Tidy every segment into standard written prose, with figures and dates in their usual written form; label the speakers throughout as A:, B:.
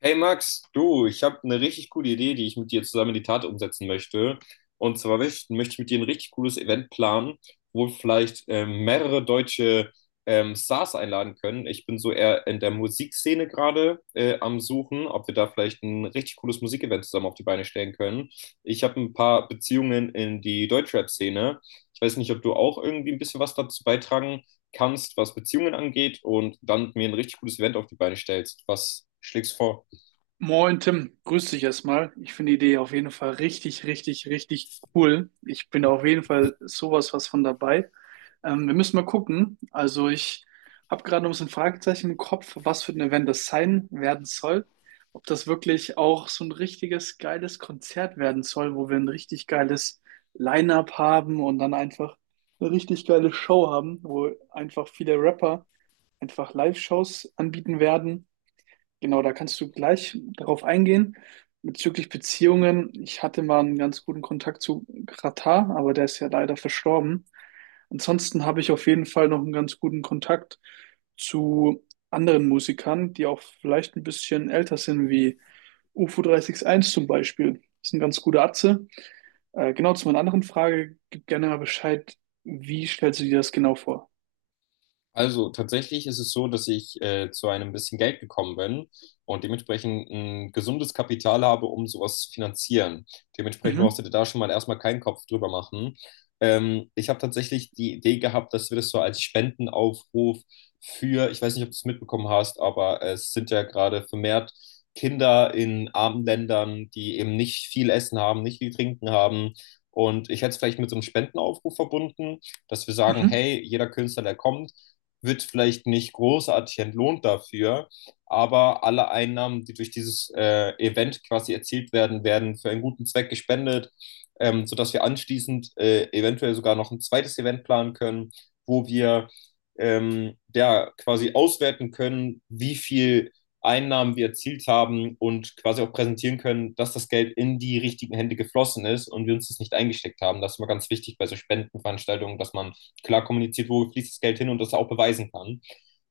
A: Hey Max, du, ich habe eine richtig coole Idee, die ich mit dir zusammen in die Tat umsetzen möchte. Und zwar möchte ich mit dir ein richtig cooles Event planen, wo wir vielleicht mehrere deutsche Stars einladen können. Ich bin so eher in der Musikszene gerade am Suchen, ob wir da vielleicht ein richtig cooles Musikevent zusammen auf die Beine stellen können. Ich habe ein paar Beziehungen in die Deutschrap-Szene. Ich weiß nicht, ob du auch irgendwie ein bisschen was dazu beitragen kannst, was Beziehungen angeht, und dann mir ein richtig cooles Event auf die Beine stellst. Was schlägst du vor?
B: Moin Tim, grüß dich erstmal. Ich finde die Idee auf jeden Fall richtig, richtig, richtig cool. Ich bin auf jeden Fall sowas was von dabei. Wir müssen mal gucken. Also ich habe gerade noch ein bisschen Fragezeichen im Kopf, was für ein Event das sein werden soll. Ob das wirklich auch so ein richtiges geiles Konzert werden soll, wo wir ein richtig geiles Line-up haben und dann einfach eine richtig geile Show haben, wo einfach viele Rapper einfach Live-Shows anbieten werden. Genau, da kannst du gleich darauf eingehen. Bezüglich Beziehungen, ich hatte mal einen ganz guten Kontakt zu Katar, aber der ist ja leider verstorben. Ansonsten habe ich auf jeden Fall noch einen ganz guten Kontakt zu anderen Musikern, die auch vielleicht ein bisschen älter sind, wie UFO 361 zum Beispiel. Das ist ein ganz guter Atze. Genau, zu meiner anderen Frage, gib gerne mal Bescheid, wie stellst du dir das genau vor?
A: Also tatsächlich ist es so, dass ich zu einem bisschen Geld gekommen bin und dementsprechend ein gesundes Kapital habe, um sowas zu finanzieren. Dementsprechend brauchst
B: Mhm,
A: du dir da schon mal erstmal keinen Kopf drüber machen. Ich habe tatsächlich die Idee gehabt, dass wir das so als Spendenaufruf für, ich weiß nicht, ob du es mitbekommen hast, aber es sind ja gerade vermehrt Kinder in armen Ländern, die eben nicht viel Essen haben, nicht viel Trinken haben. Und ich hätte es vielleicht mit so einem Spendenaufruf verbunden, dass wir sagen,
B: mhm,
A: hey, jeder Künstler, der kommt, wird vielleicht nicht großartig entlohnt dafür, aber alle Einnahmen, die durch dieses Event quasi erzielt werden, werden für einen guten Zweck gespendet, sodass wir anschließend eventuell sogar noch ein zweites Event planen können, wo wir ja, quasi auswerten können, wie viel Einnahmen wir erzielt haben und quasi auch präsentieren können, dass das Geld in die richtigen Hände geflossen ist und wir uns das nicht eingesteckt haben. Das ist immer ganz wichtig bei so Spendenveranstaltungen, dass man klar kommuniziert, wo fließt das Geld hin, und das auch beweisen kann.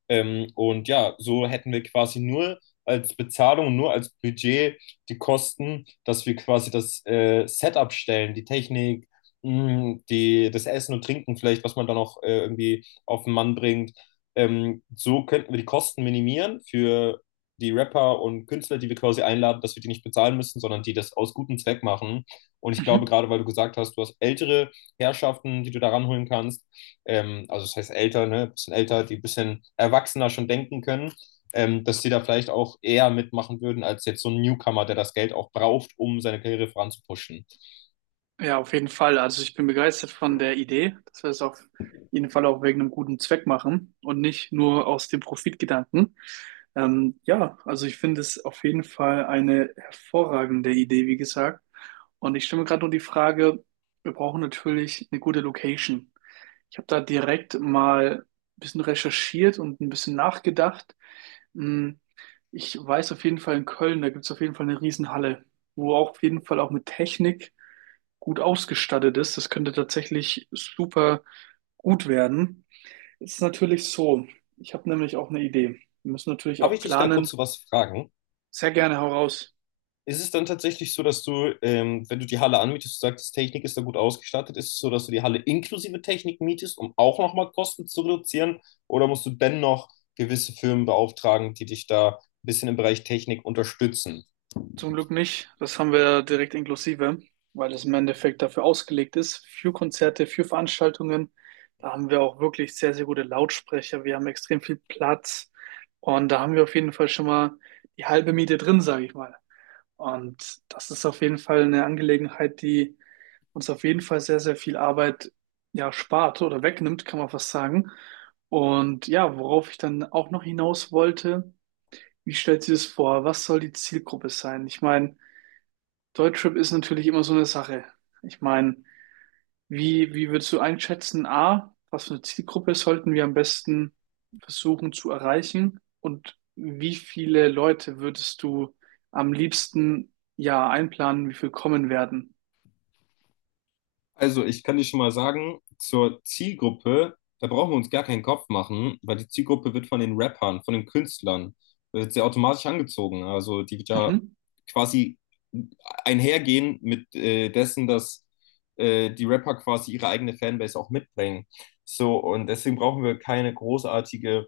A: Und ja, so hätten wir quasi nur als Bezahlung, nur als Budget die Kosten, dass wir quasi das Setup stellen, die Technik, das Essen und Trinken vielleicht, was man dann auch irgendwie auf den Mann bringt. So könnten wir die Kosten minimieren für die Rapper und Künstler, die wir quasi einladen, dass wir die nicht bezahlen müssen, sondern die das aus gutem Zweck machen. Und ich glaube,
B: mhm.
A: gerade weil du gesagt hast, du hast ältere Herrschaften, die du da ranholen kannst, also das heißt älter, ne, bisschen älter, die ein bisschen erwachsener schon denken können, dass die da vielleicht auch eher mitmachen würden, als jetzt so ein Newcomer, der das Geld auch braucht, um seine Karriere voranzupushen.
B: Ja, auf jeden Fall. Also ich bin begeistert von der Idee, dass wir es auf jeden Fall auch wegen einem guten Zweck machen und nicht nur aus dem Profitgedanken. Ja, also ich finde es auf jeden Fall eine hervorragende Idee, wie gesagt. Und ich stelle mir gerade nur die Frage, wir brauchen natürlich eine gute Location. Ich habe da direkt mal ein bisschen recherchiert und ein bisschen nachgedacht. Hm, Ich weiß auf jeden Fall, in Köln, da gibt es auf jeden Fall eine Riesenhalle, wo auch auf jeden Fall auch mit Technik gut ausgestattet ist. Das könnte tatsächlich super gut werden. Es ist natürlich so, ich habe nämlich auch eine Idee. Wir müssen natürlich
A: Darf ich
B: auch
A: dich da kurz
B: planen.
A: so was fragen?
B: Sehr gerne, hau raus.
A: Ist es dann tatsächlich so, dass du, wenn du die Halle anmietest, du sagst, Technik ist da gut ausgestattet, ist es so, dass du die Halle inklusive Technik mietest, um auch nochmal Kosten zu reduzieren? Oder musst du dennoch gewisse Firmen beauftragen, die dich da ein bisschen im Bereich Technik unterstützen?
B: Zum Glück nicht. Das haben wir direkt inklusive, weil es im Endeffekt dafür ausgelegt ist, für Konzerte, für Veranstaltungen. Da haben wir auch wirklich sehr, sehr gute Lautsprecher. Wir haben extrem viel Platz. Und da haben wir auf jeden Fall schon mal die halbe Miete drin, sage ich mal. Und das ist auf jeden Fall eine Angelegenheit, die uns auf jeden Fall sehr, sehr viel Arbeit ja spart oder wegnimmt, kann man fast sagen. Und ja, worauf ich dann auch noch hinaus wollte, wie stellt sie das vor? Was soll die Zielgruppe sein? Ich meine, Deutschrap ist natürlich immer so eine Sache. Ich meine, wie würdest du einschätzen, A, was für eine Zielgruppe sollten wir am besten versuchen zu erreichen? Und wie viele Leute würdest du am liebsten ja einplanen, wie viel kommen werden?
A: Also, ich kann dir schon mal sagen, zur Zielgruppe, da brauchen wir uns gar keinen Kopf machen, weil die Zielgruppe wird von den Rappern, von den Künstlern, wird sie automatisch angezogen. Also, die wird ja
B: Mhm.
A: quasi einhergehen mit dessen, dass die Rapper quasi ihre eigene Fanbase auch mitbringen. So, und deswegen brauchen wir keine großartige,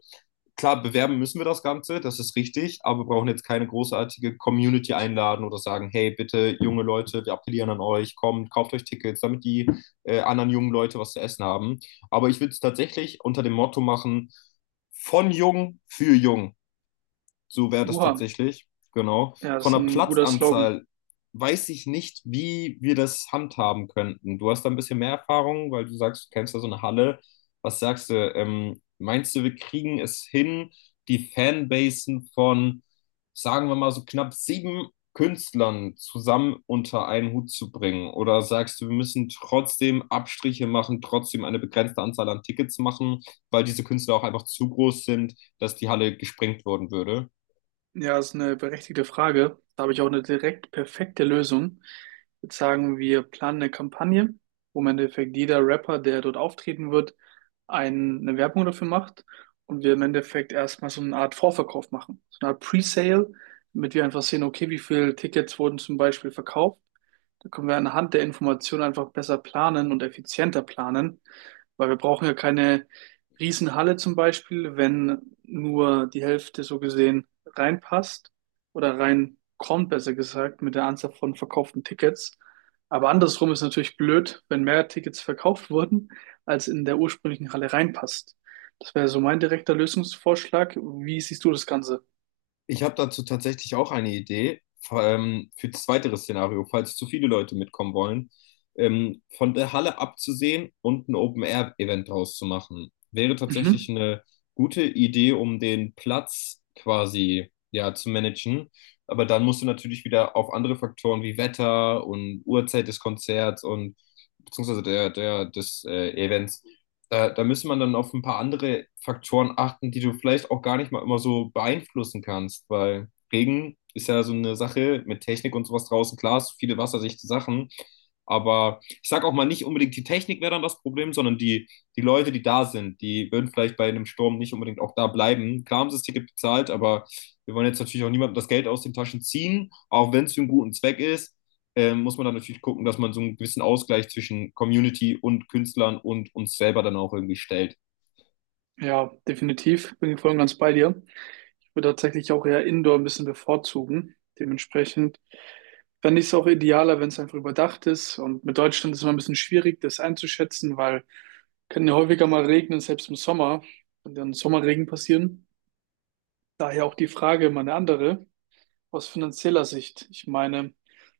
A: klar, bewerben müssen wir das Ganze, das ist richtig, aber wir brauchen jetzt keine großartige Community einladen oder sagen, hey, bitte, junge Leute, wir appellieren an euch, kommt, kauft euch Tickets, damit die anderen jungen Leute was zu essen haben. Aber ich würde es tatsächlich unter dem Motto machen, von jung für jung. So wäre das
B: Oha,
A: tatsächlich. Genau.
B: ja, das
A: Von
B: ist
A: der
B: ein guter Slogan.
A: Platzanzahl weiß ich nicht, wie wir das handhaben könnten. Du hast da ein bisschen mehr Erfahrung, weil du sagst, du kennst da so eine Halle. Was sagst du? Meinst du, wir kriegen es hin, die Fanbasen von, sagen wir mal, so knapp sieben Künstlern zusammen unter einen Hut zu bringen? Oder sagst du, wir müssen trotzdem Abstriche machen, trotzdem eine begrenzte Anzahl an Tickets machen, weil diese Künstler auch einfach zu groß sind, dass die Halle gesprengt worden würde?
B: Ja, ist eine berechtigte Frage. Da habe ich auch eine direkt perfekte Lösung. Jetzt sagen, wir planen eine Kampagne, wo im Endeffekt jeder Rapper, der dort auftreten wird, eine Werbung dafür macht, und wir im Endeffekt erstmal so eine Art Vorverkauf machen, so eine Art Pre-Sale, damit wir einfach sehen, okay, wie viele Tickets wurden zum Beispiel verkauft. Da können wir anhand der Informationen einfach besser planen und effizienter planen, weil wir brauchen ja keine Riesenhalle zum Beispiel, wenn nur die Hälfte so gesehen reinpasst oder reinkommt, besser gesagt, mit der Anzahl von verkauften Tickets. Aber andersrum ist natürlich blöd, wenn mehr Tickets verkauft wurden, als in der ursprünglichen Halle reinpasst. Das wäre so mein direkter Lösungsvorschlag. Wie siehst du das Ganze?
A: Ich habe dazu tatsächlich auch eine Idee, für das weitere Szenario, falls zu viele Leute mitkommen wollen, von der Halle abzusehen und ein Open-Air-Event draus zu machen. Wäre tatsächlich
B: Mhm.
A: eine gute Idee, um den Platz quasi, ja, zu managen. Aber dann musst du natürlich wieder auf andere Faktoren wie Wetter und Uhrzeit des Konzerts und beziehungsweise des Events, da da müsste man dann auf ein paar andere Faktoren achten, die du vielleicht auch gar nicht mal immer so beeinflussen kannst, weil Regen ist ja so eine Sache mit Technik und sowas draußen. Klar, es sind viele wasserdichte Sachen, aber ich sage auch mal nicht unbedingt, die Technik wäre dann das Problem, sondern die Leute, die da sind, die würden vielleicht bei einem Sturm nicht unbedingt auch da bleiben. Klar haben sie das Ticket bezahlt, aber wir wollen jetzt natürlich auch niemandem das Geld aus den Taschen ziehen, auch wenn es für einen guten Zweck ist, muss man dann natürlich gucken, dass man so einen gewissen Ausgleich zwischen Community und Künstlern und uns selber dann auch irgendwie stellt.
B: Ja, definitiv. Bin ich voll und ganz bei dir. Ich würde tatsächlich auch eher Indoor ein bisschen bevorzugen. Dementsprechend fände ich es auch idealer, wenn es einfach überdacht ist. Und mit Deutschland ist es immer ein bisschen schwierig, das einzuschätzen, weil kann ja häufiger mal regnen, selbst im Sommer. Kann dann Sommerregen passieren. Daher auch die Frage, immer eine andere aus finanzieller Sicht. Ich meine,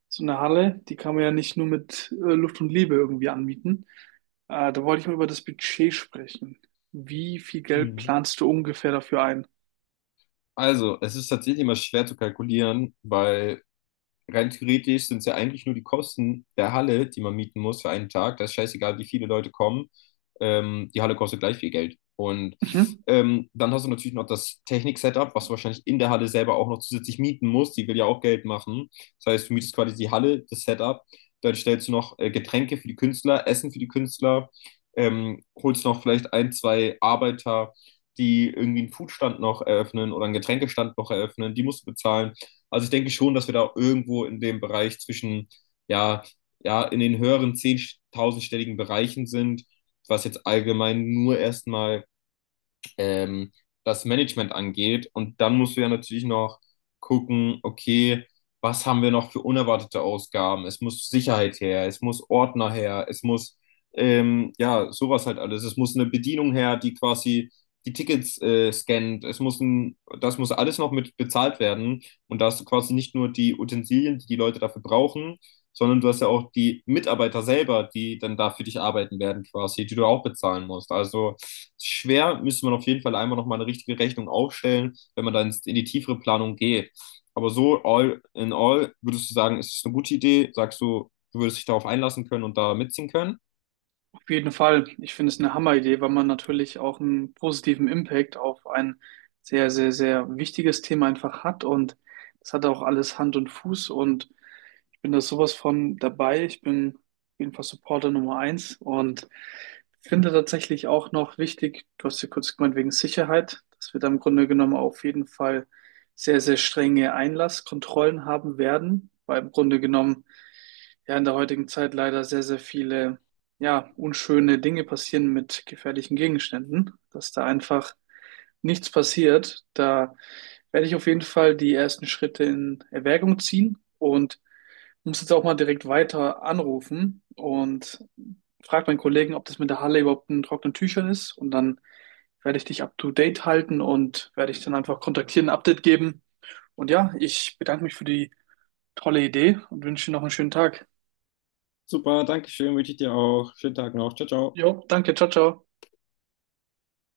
B: so eine Halle, die kann man ja nicht nur mit Luft und Liebe irgendwie anmieten. Da wollte ich mal über das Budget sprechen. Wie viel Geld
A: Mhm.
B: planst du ungefähr dafür ein?
A: Also, es ist tatsächlich immer schwer zu kalkulieren, weil rein theoretisch sind es ja eigentlich nur die Kosten der Halle, die man mieten muss für einen Tag. Das ist scheißegal, wie viele Leute kommen. Die Halle kostet gleich viel Geld. Und
B: Mhm.
A: dann hast du natürlich noch das Technik-Setup, was du wahrscheinlich in der Halle selber auch noch zusätzlich mieten musst. Die will ja auch Geld machen. Das heißt, du mietest quasi die Halle, das Setup. Dann stellst du noch Getränke für die Künstler, Essen für die Künstler, holst noch vielleicht ein, zwei Arbeiter, die irgendwie einen Foodstand noch eröffnen oder einen Getränkestand noch eröffnen. Die musst du bezahlen. Also ich denke schon, dass wir da irgendwo in dem Bereich zwischen, ja, ja, in den höheren zehntausendstelligen Bereichen sind, was jetzt allgemein nur erstmal ähm, das Management angeht. Und dann musst du ja natürlich noch gucken, okay, was haben wir noch für unerwartete Ausgaben? Es muss Sicherheit her, es muss Ordner her, es muss ja sowas halt alles. Es muss eine Bedienung her, die quasi die Tickets scannt. Das muss alles noch mit bezahlt werden, und da hast du quasi nicht nur die Utensilien, die die Leute dafür brauchen, sondern du hast ja auch die Mitarbeiter selber, die dann da für dich arbeiten werden quasi, die du auch bezahlen musst. Also schwer, müsste man auf jeden Fall einmal nochmal eine richtige Rechnung aufstellen, wenn man dann in die tiefere Planung geht. Aber so all in all, würdest du sagen, ist es eine gute Idee? Sagst du, du würdest dich darauf einlassen können und da mitziehen können?
B: Auf jeden Fall. Ich finde es eine Hammeridee, weil man natürlich auch einen positiven Impact auf ein sehr, sehr, sehr wichtiges Thema einfach hat. Und das hat auch alles Hand und Fuß. Und ich bin da sowas von dabei. Ich bin auf jeden Fall Supporter Nummer 1 und finde tatsächlich auch noch wichtig, du hast ja kurz gemeint, wegen Sicherheit, dass wir da im Grunde genommen auf jeden Fall sehr, sehr strenge Einlasskontrollen haben werden, weil im Grunde genommen ja in der heutigen Zeit leider sehr, sehr viele ja, unschöne Dinge passieren mit gefährlichen Gegenständen, dass da einfach nichts passiert. Da werde ich auf jeden Fall die ersten Schritte in Erwägung ziehen und muss jetzt auch mal direkt weiter anrufen und frage meinen Kollegen, ob das mit der Halle überhaupt in trockenen Tüchern ist. Und dann werde ich dich up to date halten und werde dich dann einfach kontaktieren, ein Update geben. Und ja, ich bedanke mich für die tolle Idee und wünsche dir noch einen schönen Tag.
A: Super, danke schön, wünsche ich dir auch. Schönen Tag noch. Ciao, ciao.
B: Jo, danke, ciao, ciao.